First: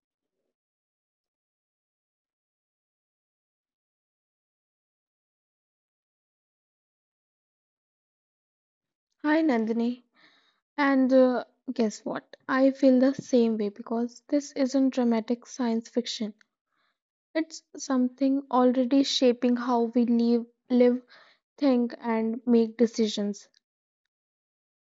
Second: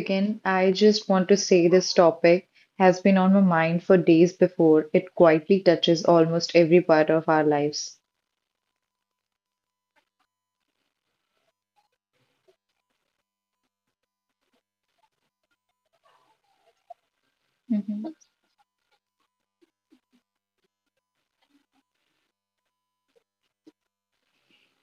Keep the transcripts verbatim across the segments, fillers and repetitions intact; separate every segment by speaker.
Speaker 1: begin, I just want to say this topic has been on my mind for days before. It quietly touches almost every part of our lives.
Speaker 2: Hi Nandini, and uh, guess what? I feel the same way because this isn't dramatic science fiction. It's
Speaker 1: Hmm
Speaker 2: something already shaping how we live, live, think, and make decisions.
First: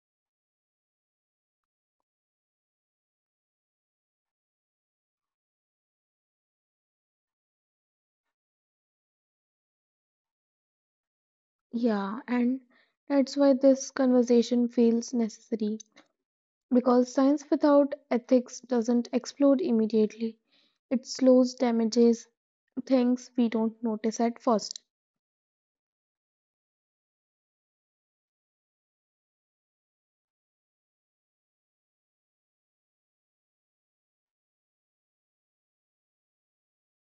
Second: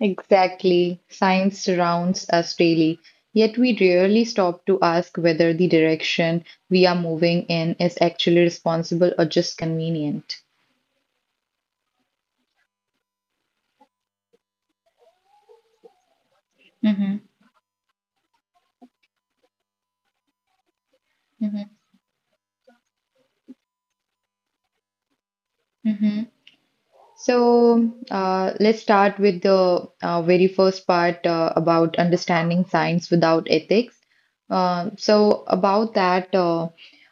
Speaker 1: Exactly. Science surrounds us daily, yet we rarely stop to ask whether the direction we are moving in is actually responsible or just convenient.
Speaker 2: Yeah, and that's why this conversation feels necessary because
Speaker 1: Hmm
Speaker 2: science without ethics doesn't explode immediately. It slows damages things we don't notice at first.
Speaker 1: hmm So uh, let's start with the uh, very first part uh, about understanding science without ethics. Um, so about that, uh,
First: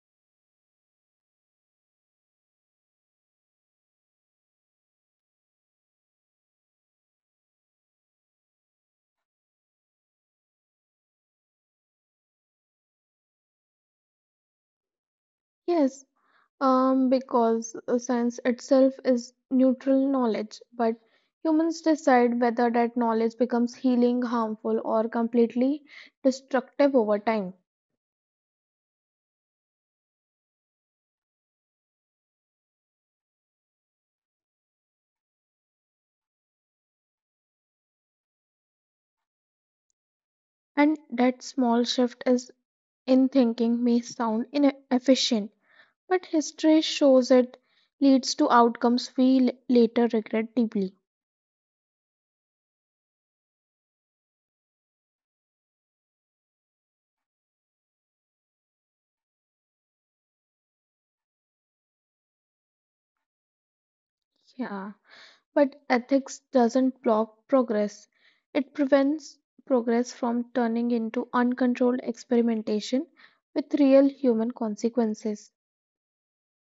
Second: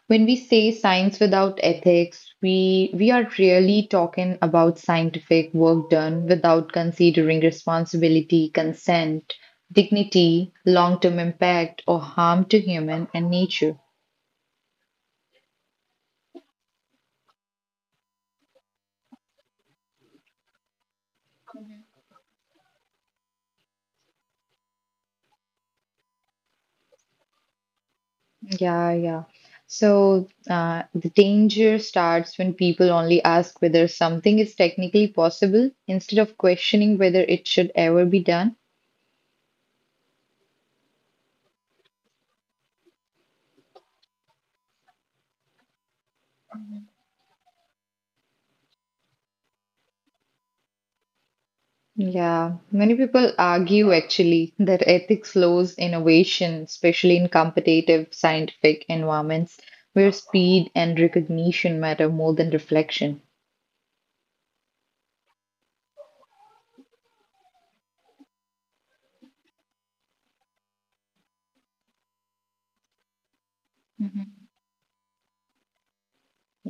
Speaker 1: when we say science without ethics, we we are really talking about scientific work done without considering responsibility, consent, dignity, long-term impact, or harm to human and nature.
Speaker 2: Yes. Um, because uh, science itself is neutral knowledge, but humans decide whether that knowledge becomes healing, harmful, or completely destructive over time.
Speaker 1: Yeah, yeah. So uh, the danger starts when people only ask whether something is technically possible instead of questioning whether it should ever be done.
Speaker 2: And that small shift is in thinking may sound inefficient, but history shows it leads to outcomes we l- later regret deeply.
Speaker 1: Yeah, many people argue actually that ethics slows innovation, especially in competitive scientific environments where speed and recognition matter more than reflection.
Speaker 2: Yeah. But ethics doesn't block progress, it prevents progress from turning into uncontrolled experimentation with real human consequences.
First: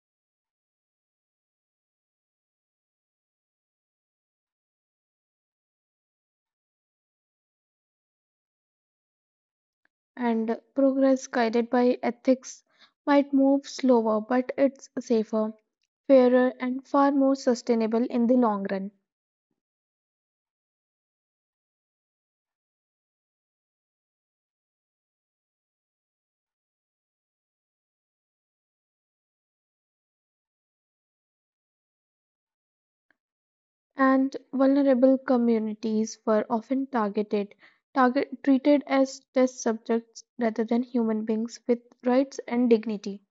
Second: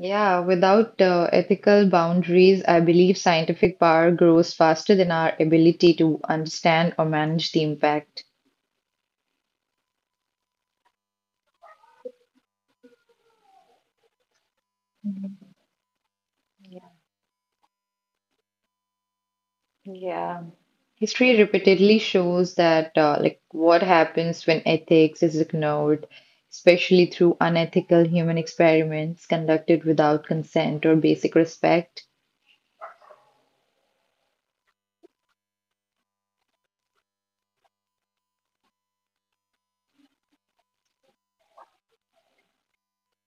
Speaker 1: Yeah, without uh, ethical boundaries, I believe scientific power grows faster than our ability to understand or manage the impact.
Speaker 2: And progress guided by ethics might move slower, but it's safer,
Speaker 1: Mhm.
Speaker 2: fairer, and
Speaker 1: Yeah.
Speaker 2: far more sustainable in the long run.
Speaker 1: Yeah. History repeatedly shows that uh, like what happens when ethics is ignored, especially through unethical human experiments conducted without consent or basic respect.
Speaker 2: And vulnerable communities were often targeted, target, treated as test subjects rather than human beings with rights and dignity.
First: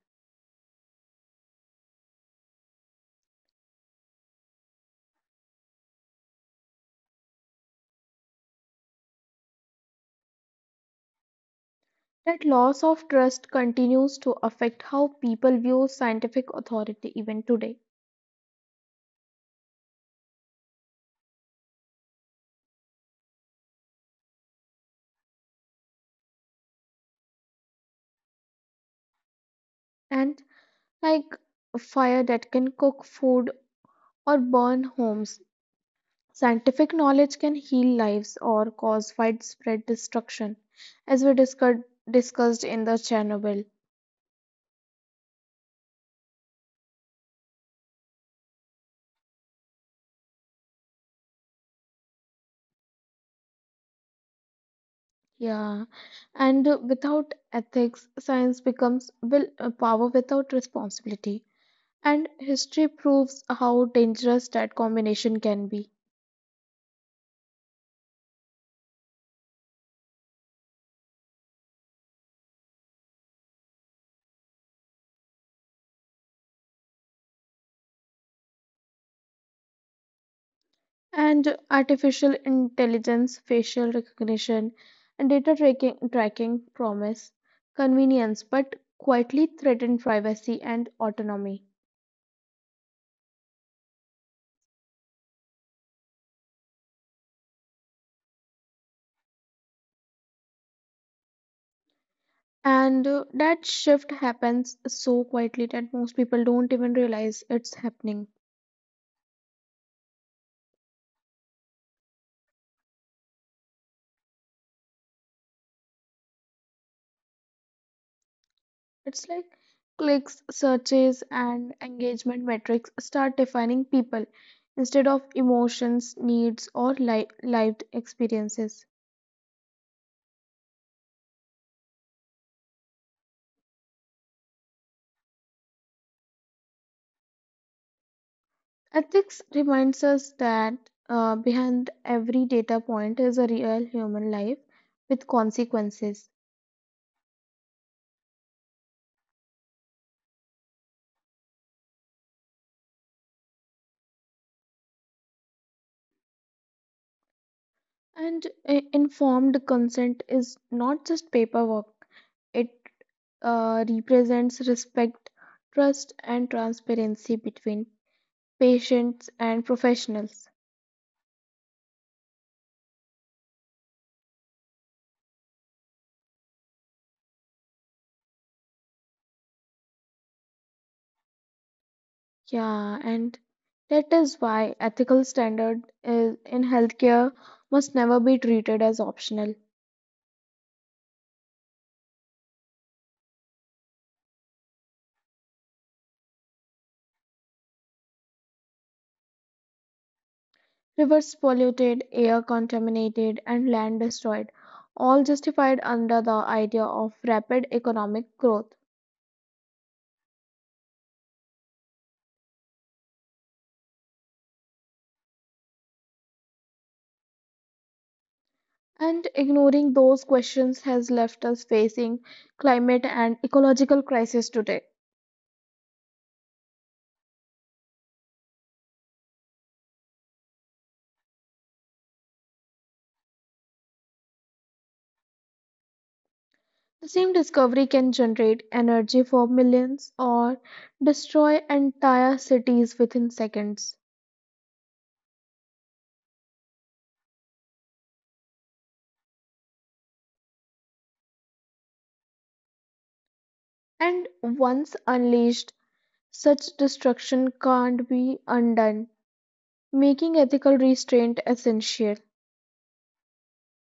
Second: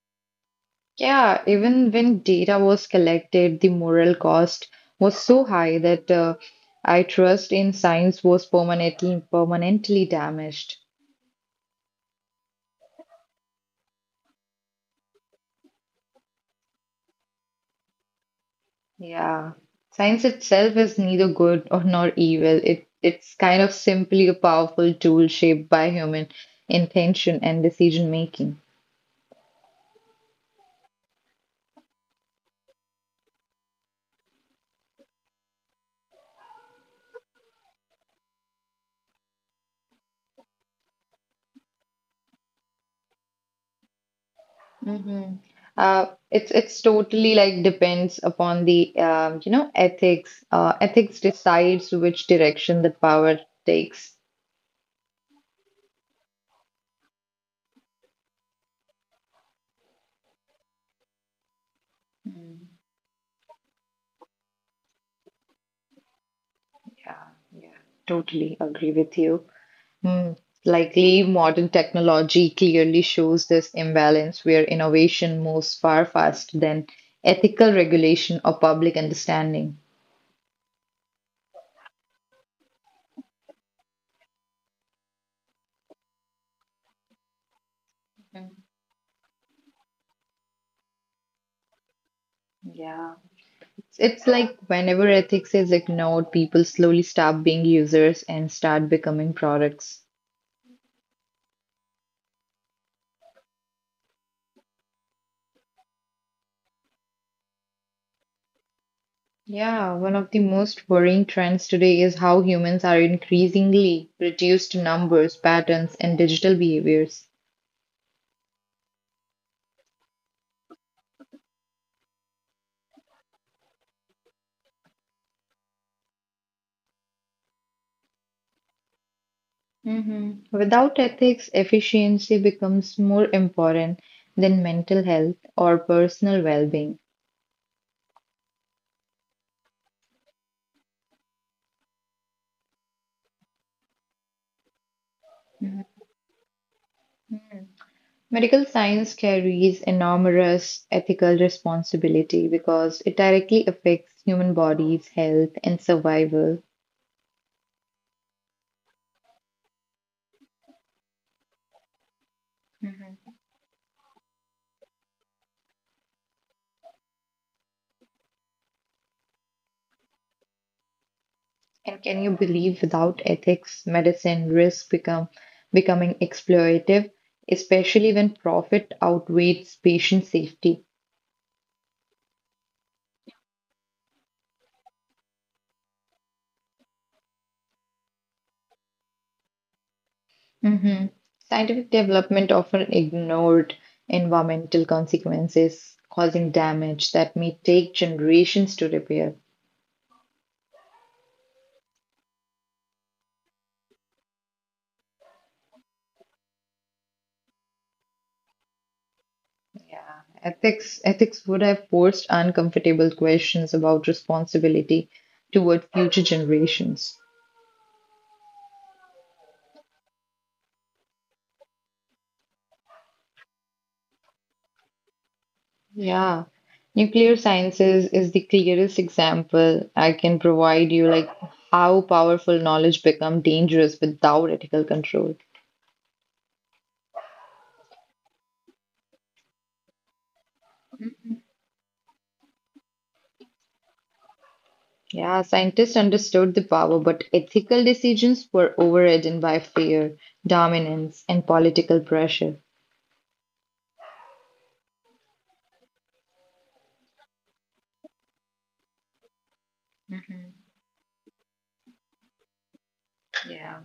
Speaker 1: Yeah, even when data was collected, the moral cost was so high that uh, I trust in science was permanently permanently damaged.
Speaker 2: That loss of trust continues to affect how people view scientific authority even today.
Speaker 1: Yeah, science itself is neither good or nor evil. It it's kind of simply a powerful tool shaped by human intention and decision making.
Speaker 2: And like a fire that can cook food or burn homes, scientific knowledge can heal lives or cause widespread destruction, as we discussed discussed in the Chernobyl.
Speaker 1: Mm-hmm. Uh, it's it's totally like depends upon the um, you know ethics. Uh, ethics decides which direction the power takes.
Speaker 2: Yeah, and uh, without ethics, science becomes will uh, power without responsibility. And history proves how dangerous that combination can be.
Speaker 1: Yeah, yeah, totally agree with you. Hmm. Likely, modern technology clearly shows this imbalance where innovation moves far faster than ethical regulation or public understanding.
Speaker 2: And artificial intelligence, facial recognition, and data tracking, tracking promise convenience
Speaker 1: Mhm.
Speaker 2: but quietly threaten privacy and autonomy.
Speaker 1: Yeah. It's it's like whenever ethics is ignored, people slowly stop being users and start becoming products.
Speaker 2: And uh, That shift happens so quietly that most people don't even realize it's happening.
Speaker 1: Yeah, one of the most worrying trends today is how humans are increasingly reduced to numbers, patterns, and digital behaviors.
Speaker 2: It's like clicks, searches, and engagement metrics start defining people instead of emotions, needs, or li- lived experiences.
Speaker 1: Hmm Without ethics, efficiency becomes more important than mental health or personal well being.
Speaker 2: Ethics reminds us that uh, behind every data point is a real human life with
Speaker 1: Mhm.
Speaker 2: consequences.
Speaker 1: Medical science carries enormous ethical responsibility because it directly affects human bodies' health and survival.
Speaker 2: And uh, informed consent is not just paperwork, it
Speaker 1: Mhm.
Speaker 2: uh, represents respect, trust, and transparency between patients and professionals.
Speaker 1: And can you believe without ethics, medicine risks become becoming exploitative, especially when profit outweighs patient safety?
Speaker 2: Yeah, and that is why ethical standard is in healthcare must never be treated as optional.
Speaker 1: Hmm Scientific development often ignored environmental consequences, causing damage that may take generations to repair.
Speaker 2: Rivers polluted, air contaminated, and land destroyed, all justified under the idea of rapid economic growth.
Speaker 1: Yeah, Ethics, ethics would have forced uncomfortable questions about responsibility toward future generations.
Speaker 2: And ignoring those questions has left us facing climate and ecological crisis today.
Speaker 1: Yeah, nuclear sciences is the clearest example I can provide you, like how powerful knowledge become dangerous without ethical control.
Speaker 2: The same discovery can generate energy for millions or destroy entire cities within seconds.
Speaker 1: Yeah, scientists understood the power, but ethical decisions were overridden by fear, dominance, and political pressure.
Speaker 2: And once unleashed, such destruction can't be undone, making
Speaker 1: Hmm
Speaker 2: ethical restraint essential.
Speaker 1: Yeah.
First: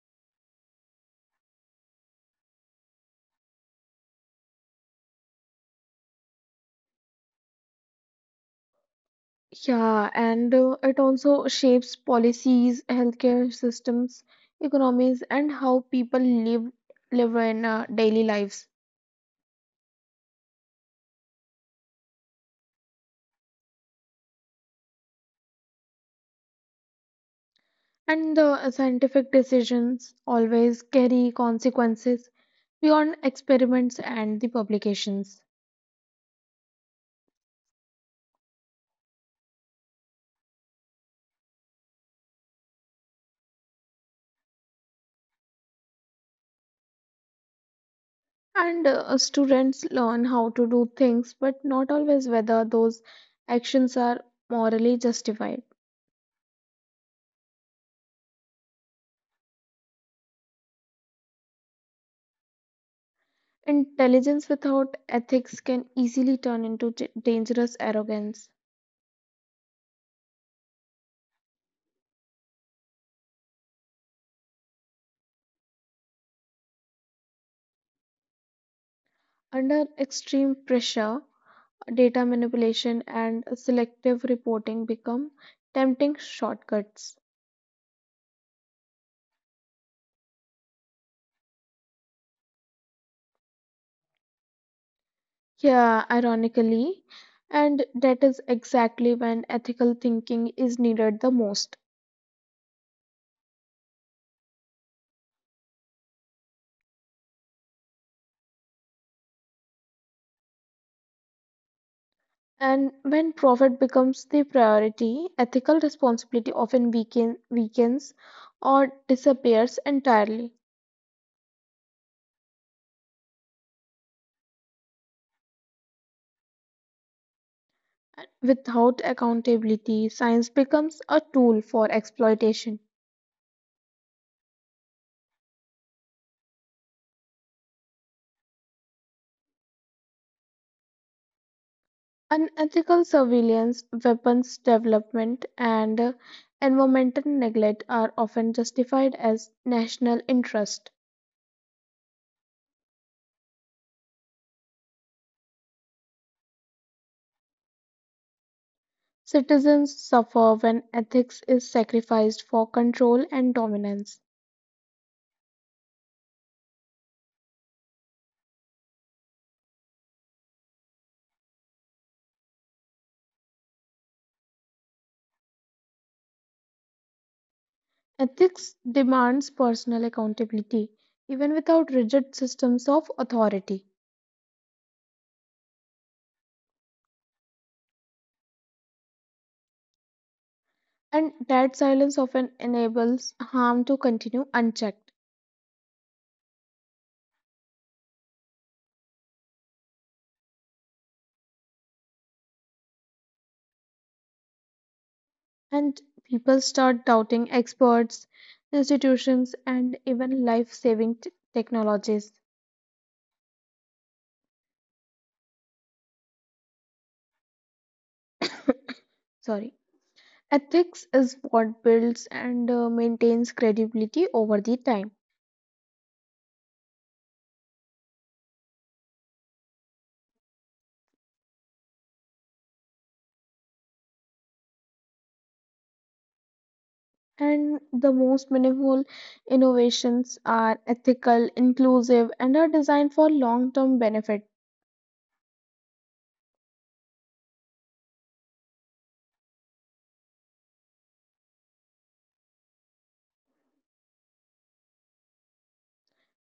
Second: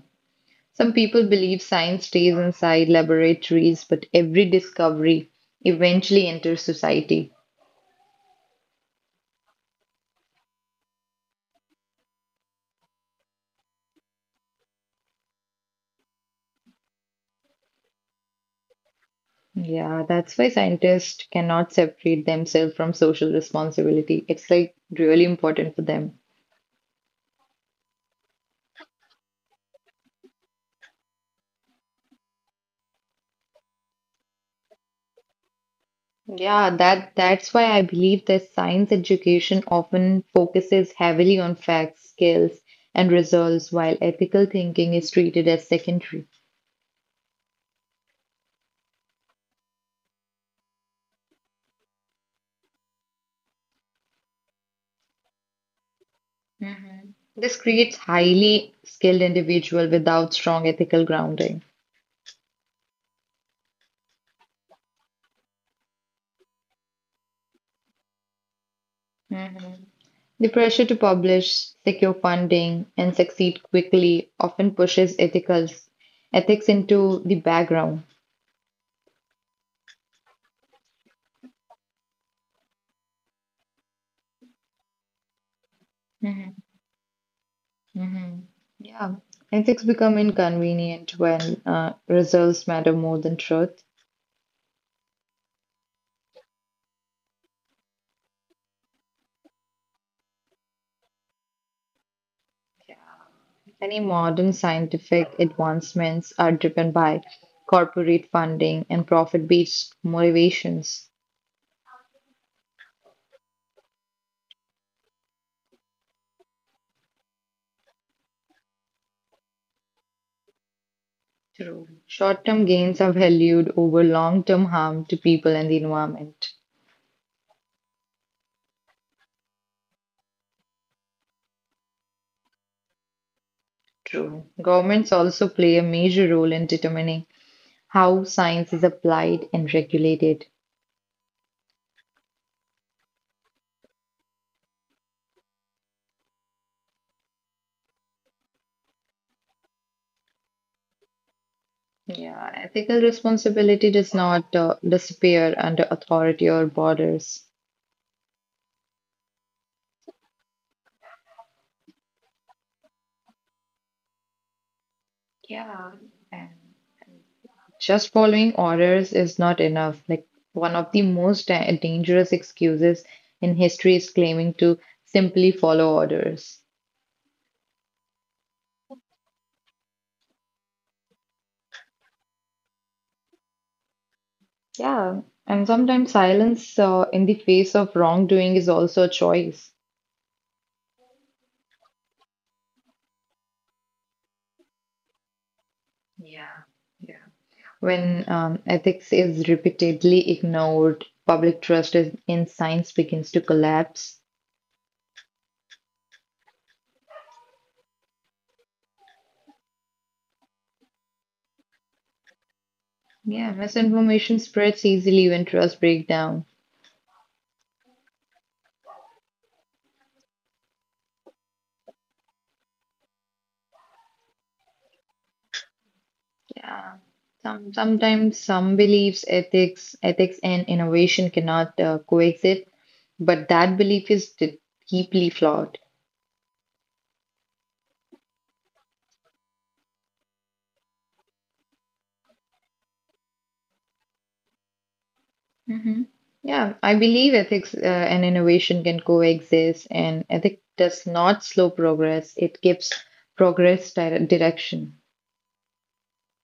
Speaker 1: Some people believe science stays inside laboratories, but every discovery eventually enters society.
Speaker 2: Yeah, and uh, it also shapes policies, healthcare systems, economies, and how people live live in uh, daily lives.
Speaker 1: Yeah, that's why scientists cannot separate themselves from social responsibility. It's like really important for them.
Speaker 2: And the scientific decisions always carry consequences beyond experiments and the publications.
Speaker 1: Yeah, that that's why I believe that science education often focuses heavily on facts, skills, and results, while ethical thinking is treated as secondary.
Speaker 2: And uh, students learn how to do things, but not always whether those actions are morally justified.
Speaker 1: Mhm. This creates highly skilled individual without strong ethical grounding.
Speaker 2: Intelligence without ethics can easily turn into j- dangerous arrogance.
Speaker 1: Mhm. The pressure to publish, secure funding, and succeed quickly often pushes ethical ethics into the background.
Speaker 2: Under extreme pressure, data manipulation and selective reporting become tempting shortcuts.
Speaker 1: Hmm Yeah. Ethics become inconvenient when uh, results matter more than truth.
Speaker 2: Yeah, ironically, and that is exactly when ethical thinking is needed the most.
Speaker 1: Many modern scientific advancements are driven by corporate funding and profit based motivations.
Speaker 2: And when profit becomes the priority, ethical responsibility often weaken, weakens or disappears entirely.
Speaker 1: True. Short term gains are valued over long term harm to people and the environment.
Speaker 2: Without accountability, science becomes a tool for exploitation.
Speaker 1: True. Governments also play a major role in determining how science is applied and regulated.
Speaker 2: Unethical surveillance, weapons development, and environmental neglect are often justified as national interest.
Speaker 1: Yeah, ethical responsibility does not uh, disappear under authority or borders.
Speaker 2: Citizens suffer when ethics is sacrificed for control and dominance.
Speaker 1: Yeah. And just following orders is not enough. Like one of the most da- dangerous excuses in history is claiming to simply follow orders.
Speaker 2: Ethics demands personal accountability, even without rigid systems of authority,
Speaker 1: Yeah, and sometimes silence uh, in the face of wrongdoing is also a choice.
Speaker 2: and that silence often enables harm to continue unchecked.
Speaker 1: Yeah. Yeah. When um, ethics is repeatedly ignored, public trust is- in science begins to collapse.
Speaker 2: And people start doubting experts, institutions, and even life saving technologies.
Speaker 1: Yeah, misinformation spreads easily when trust breaks down.
Speaker 2: Sorry. Ethics is what builds and uh, maintains credibility over the time.
Speaker 1: Yeah. Some, sometimes some beliefs, ethics, ethics and innovation cannot uh, coexist, but that belief is d- deeply flawed.
Speaker 2: And the most meaningful innovations are ethical, inclusive, and are designed for long term benefit.
Speaker 1: Hmm Yeah, I believe ethics uh, and innovation can coexist, and ethic does not slow progress. It gives progress dire- direction.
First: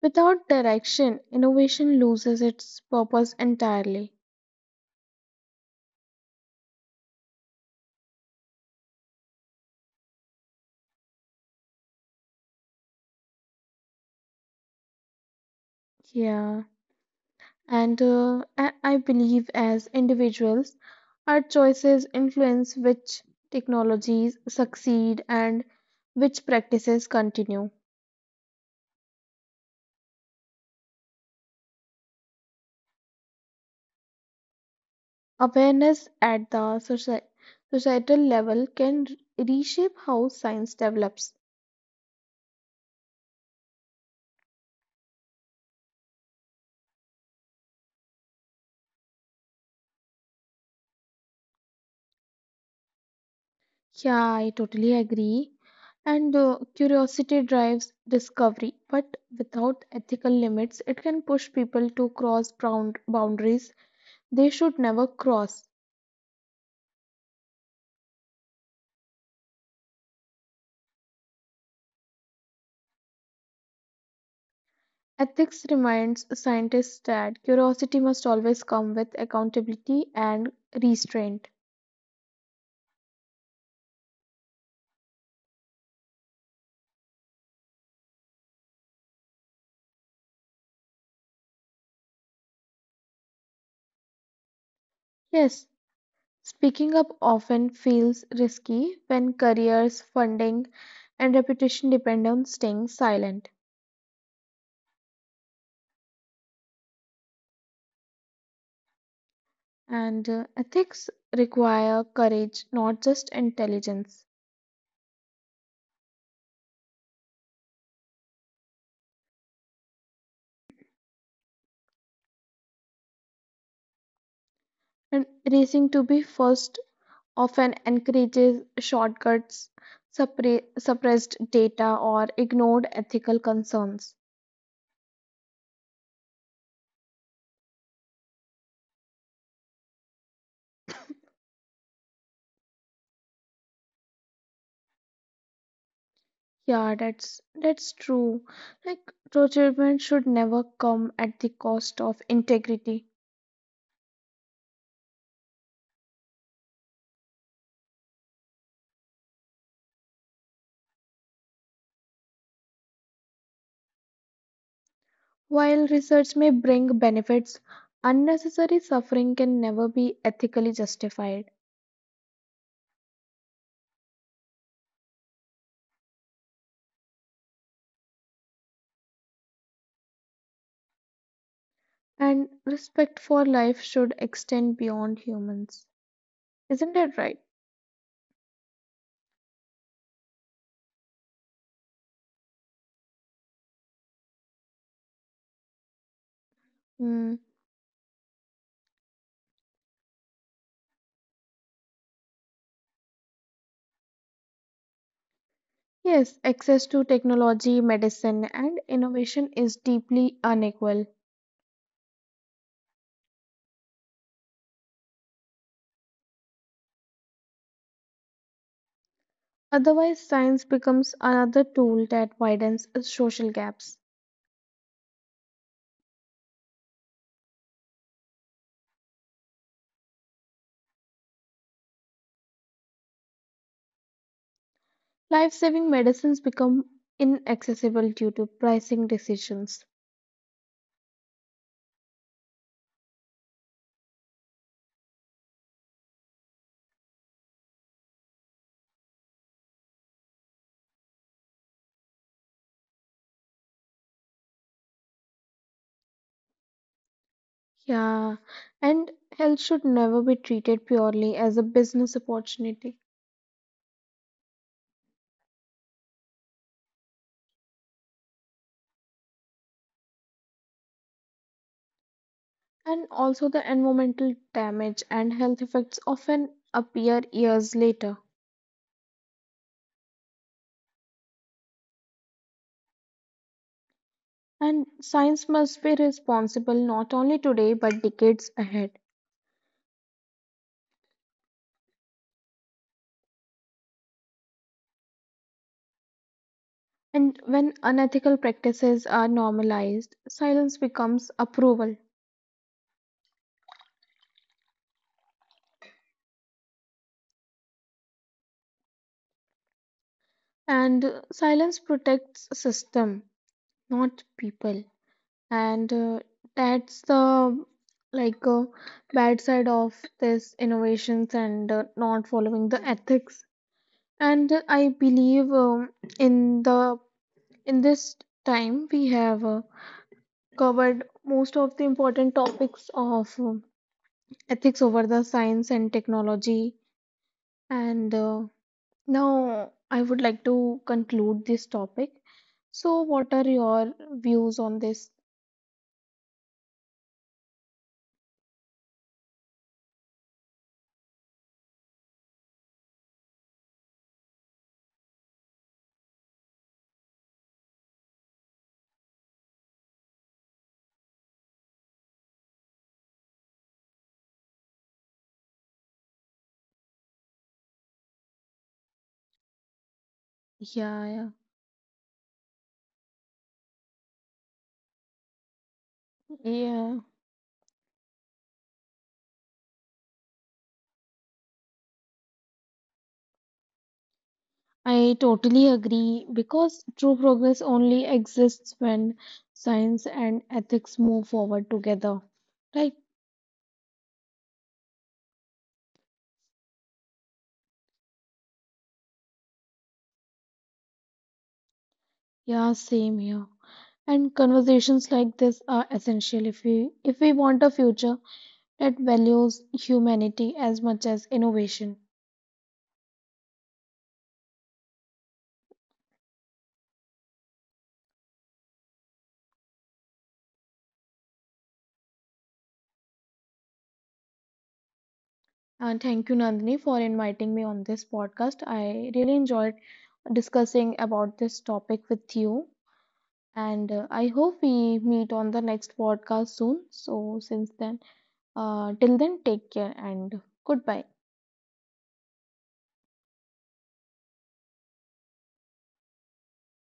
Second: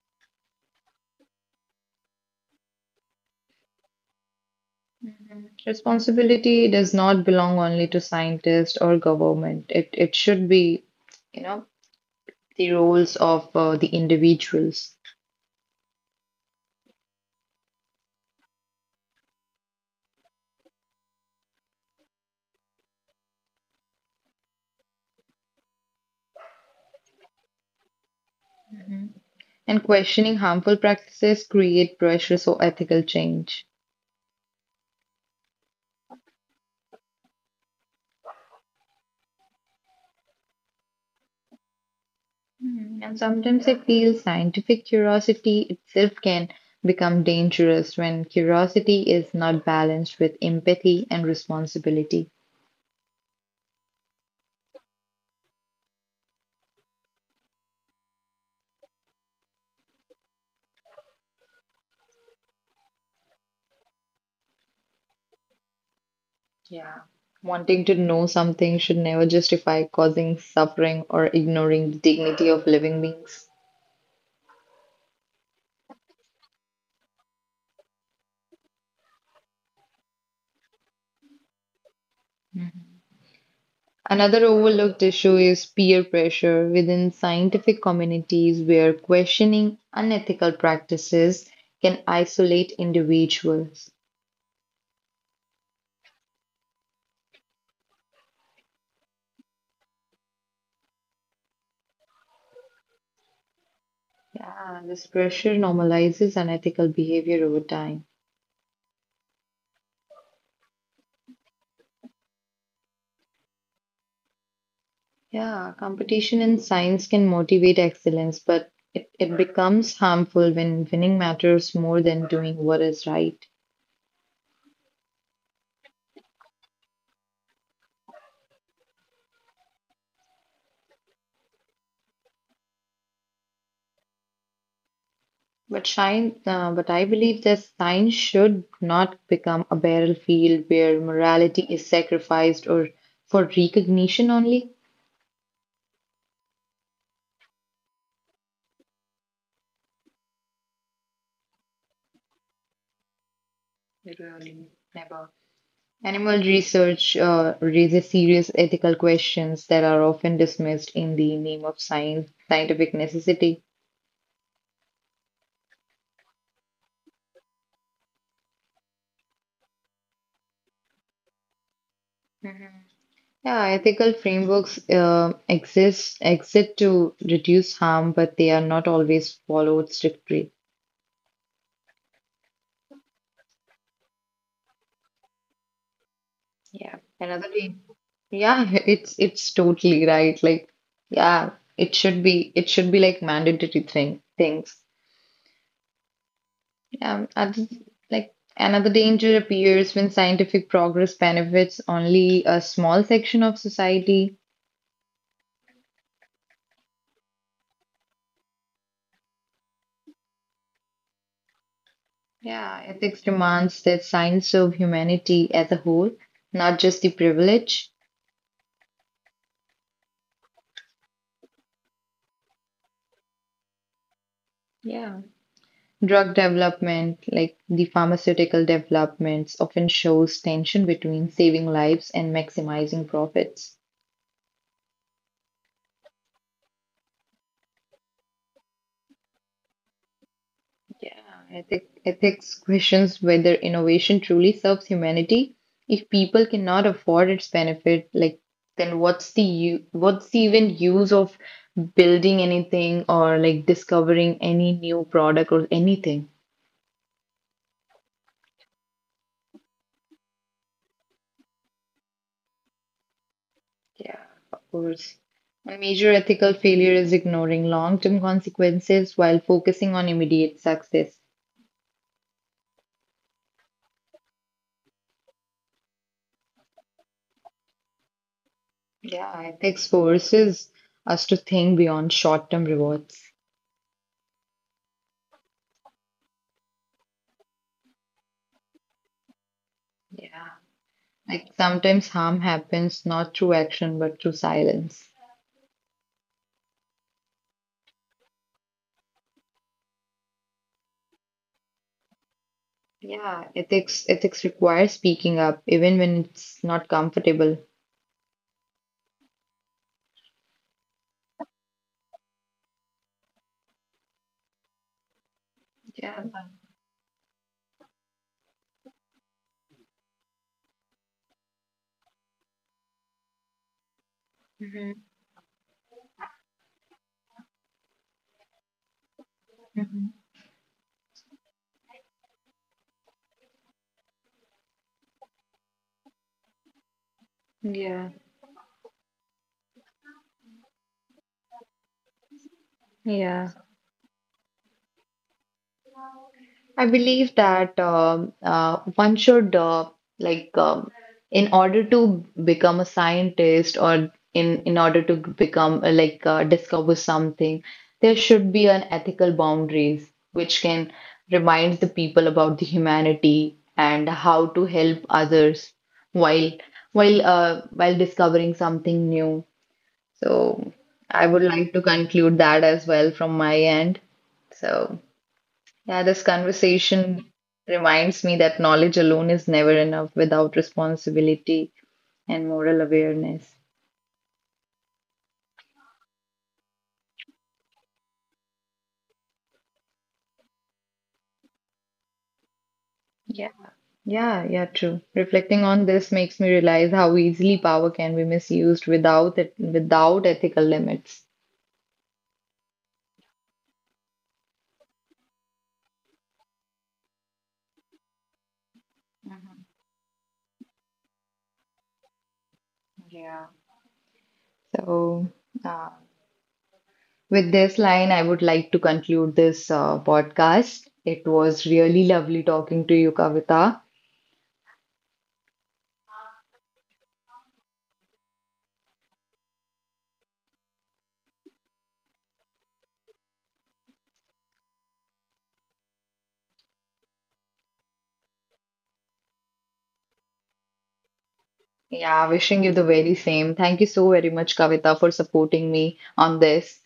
Speaker 2: Without direction, innovation loses its purpose entirely.
Speaker 1: Mhm. Responsibility does not belong only to scientists or government. It it should be, you know, the roles of uh, the individuals,
Speaker 2: Yeah. And uh, I I believe as individuals, our choices influence which technologies succeed and which practices continue.
Speaker 1: Mhm. and questioning harmful practices create pressures for ethical change.
Speaker 2: Awareness at the soci societal level can r- reshape how science develops.
Speaker 1: Mhm. And sometimes I feel scientific curiosity itself can become dangerous when curiosity is not balanced with empathy and responsibility.
Speaker 2: Yeah, I totally agree. And uh, curiosity drives discovery, but without ethical limits, it can push people to cross bound boundaries they should never cross.
Speaker 1: Yeah. Wanting to know something should never justify causing suffering or ignoring the dignity of living beings.
Speaker 2: Ethics reminds scientists that curiosity must always come with accountability and restraint.
Speaker 1: Another overlooked issue is peer pressure within scientific communities where questioning unethical practices can isolate individuals.
Speaker 2: Yes, speaking up often feels risky when careers, funding, and reputation depend on staying silent.
Speaker 1: Yeah, this pressure normalizes unethical behavior over time.
Speaker 2: And uh, ethics require courage, not just intelligence.
Speaker 1: Yeah, competition in science can motivate excellence, but it, it becomes harmful when winning matters more than doing what is right.
Speaker 2: And racing to be first often encourages shortcuts, suppre- suppressed data, or ignored ethical concerns.
Speaker 1: But shine, uh, but I believe that science should not become a battlefield where morality is sacrificed or for recognition only.
Speaker 2: Yeah, that's that's true. Like procurement should never come at the cost of integrity.
Speaker 1: Really, never. Animal research uh, raises serious ethical questions that are often dismissed in the name of science, scientific necessity.
Speaker 2: While research may bring benefits, unnecessary suffering can never be ethically justified.
Speaker 1: Mhm. Yeah, ethical frameworks uh, exist exist to reduce harm, but they are not always followed strictly.
Speaker 2: And respect for life should extend beyond humans. Isn't
Speaker 1: Yeah.
Speaker 2: that right?
Speaker 1: Another yeah, it's it's totally right. Like, yeah, it should be it should be like mandatory thing things. Um,
Speaker 2: Hmm.
Speaker 1: other, like another danger appears when scientific progress benefits only a small section of society.
Speaker 2: Yes, access to technology, medicine, and innovation is deeply unequal.
Speaker 1: Yeah, ethics demands that science serve humanity as a whole, not just the privileged.
Speaker 2: Otherwise, science becomes another tool that widens social gaps.
Speaker 1: Yeah. Drug development, like the pharmaceutical developments, often shows tension between saving lives and maximizing profits.
Speaker 2: Life-saving medicines become inaccessible due to pricing decisions.
Speaker 1: Yeah, ethic, ethics questions whether innovation truly serves humanity. If people cannot afford its benefit, like then what's the u- what's the even use of building anything or like discovering any new product or anything?
Speaker 2: Yeah, and health should never be treated purely as a business opportunity.
Speaker 1: Yeah, of course. A major ethical failure is ignoring long-term consequences while focusing on immediate success.
Speaker 2: And also, the environmental damage and health effects often appear years later.
Speaker 1: Yeah, ethics forces us to think beyond short-term rewards.
Speaker 2: And science must be responsible not only today but decades ahead.
Speaker 1: Yeah. Like sometimes harm happens not through action but through silence.
Speaker 2: And when unethical practices are normalized, silence becomes approval.
Speaker 1: Yeah, ethics ethics requires speaking up even when it's not comfortable.
Speaker 2: And silence protects system, not people. And uh,
Speaker 1: Yeah.
Speaker 2: that's the like uh, bad side of this innovations and uh, not following the ethics and uh, I
Speaker 1: Mhm.
Speaker 2: believe um, in the in this time we have uh,
Speaker 1: Mhm.
Speaker 2: covered most of the important topics of um, ethics over the science and technology
Speaker 1: Yeah.
Speaker 2: and uh, now I would like to conclude this topic. So what are
Speaker 1: Yeah.
Speaker 2: your views on this?
Speaker 1: I believe that um, uh, one should uh, like um, in order to become a scientist or in in order to become uh, like uh, discover something, there should be an ethical boundaries which can remind the people about the humanity and how to help others while while uh, while discovering something new. So
Speaker 2: yeah
Speaker 1: I
Speaker 2: yeah
Speaker 1: would like to conclude that as well from my end. So. Yeah, this
Speaker 2: Yeah,
Speaker 1: conversation reminds me that knowledge alone is never enough without responsibility and moral awareness.
Speaker 2: I totally agree because true progress only exists when science and ethics move forward together. Right?
Speaker 1: Yeah. Yeah, yeah, true. Reflecting on this makes me realize how easily power can be misused without it, without ethical limits.
Speaker 2: Yeah, same here. And conversations like this are essential if we if we want a future that values humanity as much as innovation.
Speaker 1: Yeah. So, uh, with this line, I would like to conclude this uh, podcast. It was really lovely talking to you, Kavita.
Speaker 2: And thank you, Nandini, for inviting me on this podcast. I really enjoyed discussing about this topic with you, and uh, I hope we meet on the next podcast soon. So, since then. Uh, till then, take care and goodbye
Speaker 1: Yeah, wishing you the very same. Thank you so very much, Kavita, for supporting me on this.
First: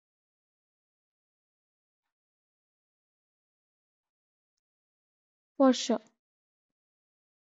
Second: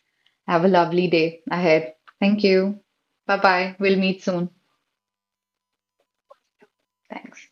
Speaker 1: Have a lovely day ahead. Thank you. Bye bye. We'll meet soon.
Speaker 2: for sure.
Speaker 1: Thanks.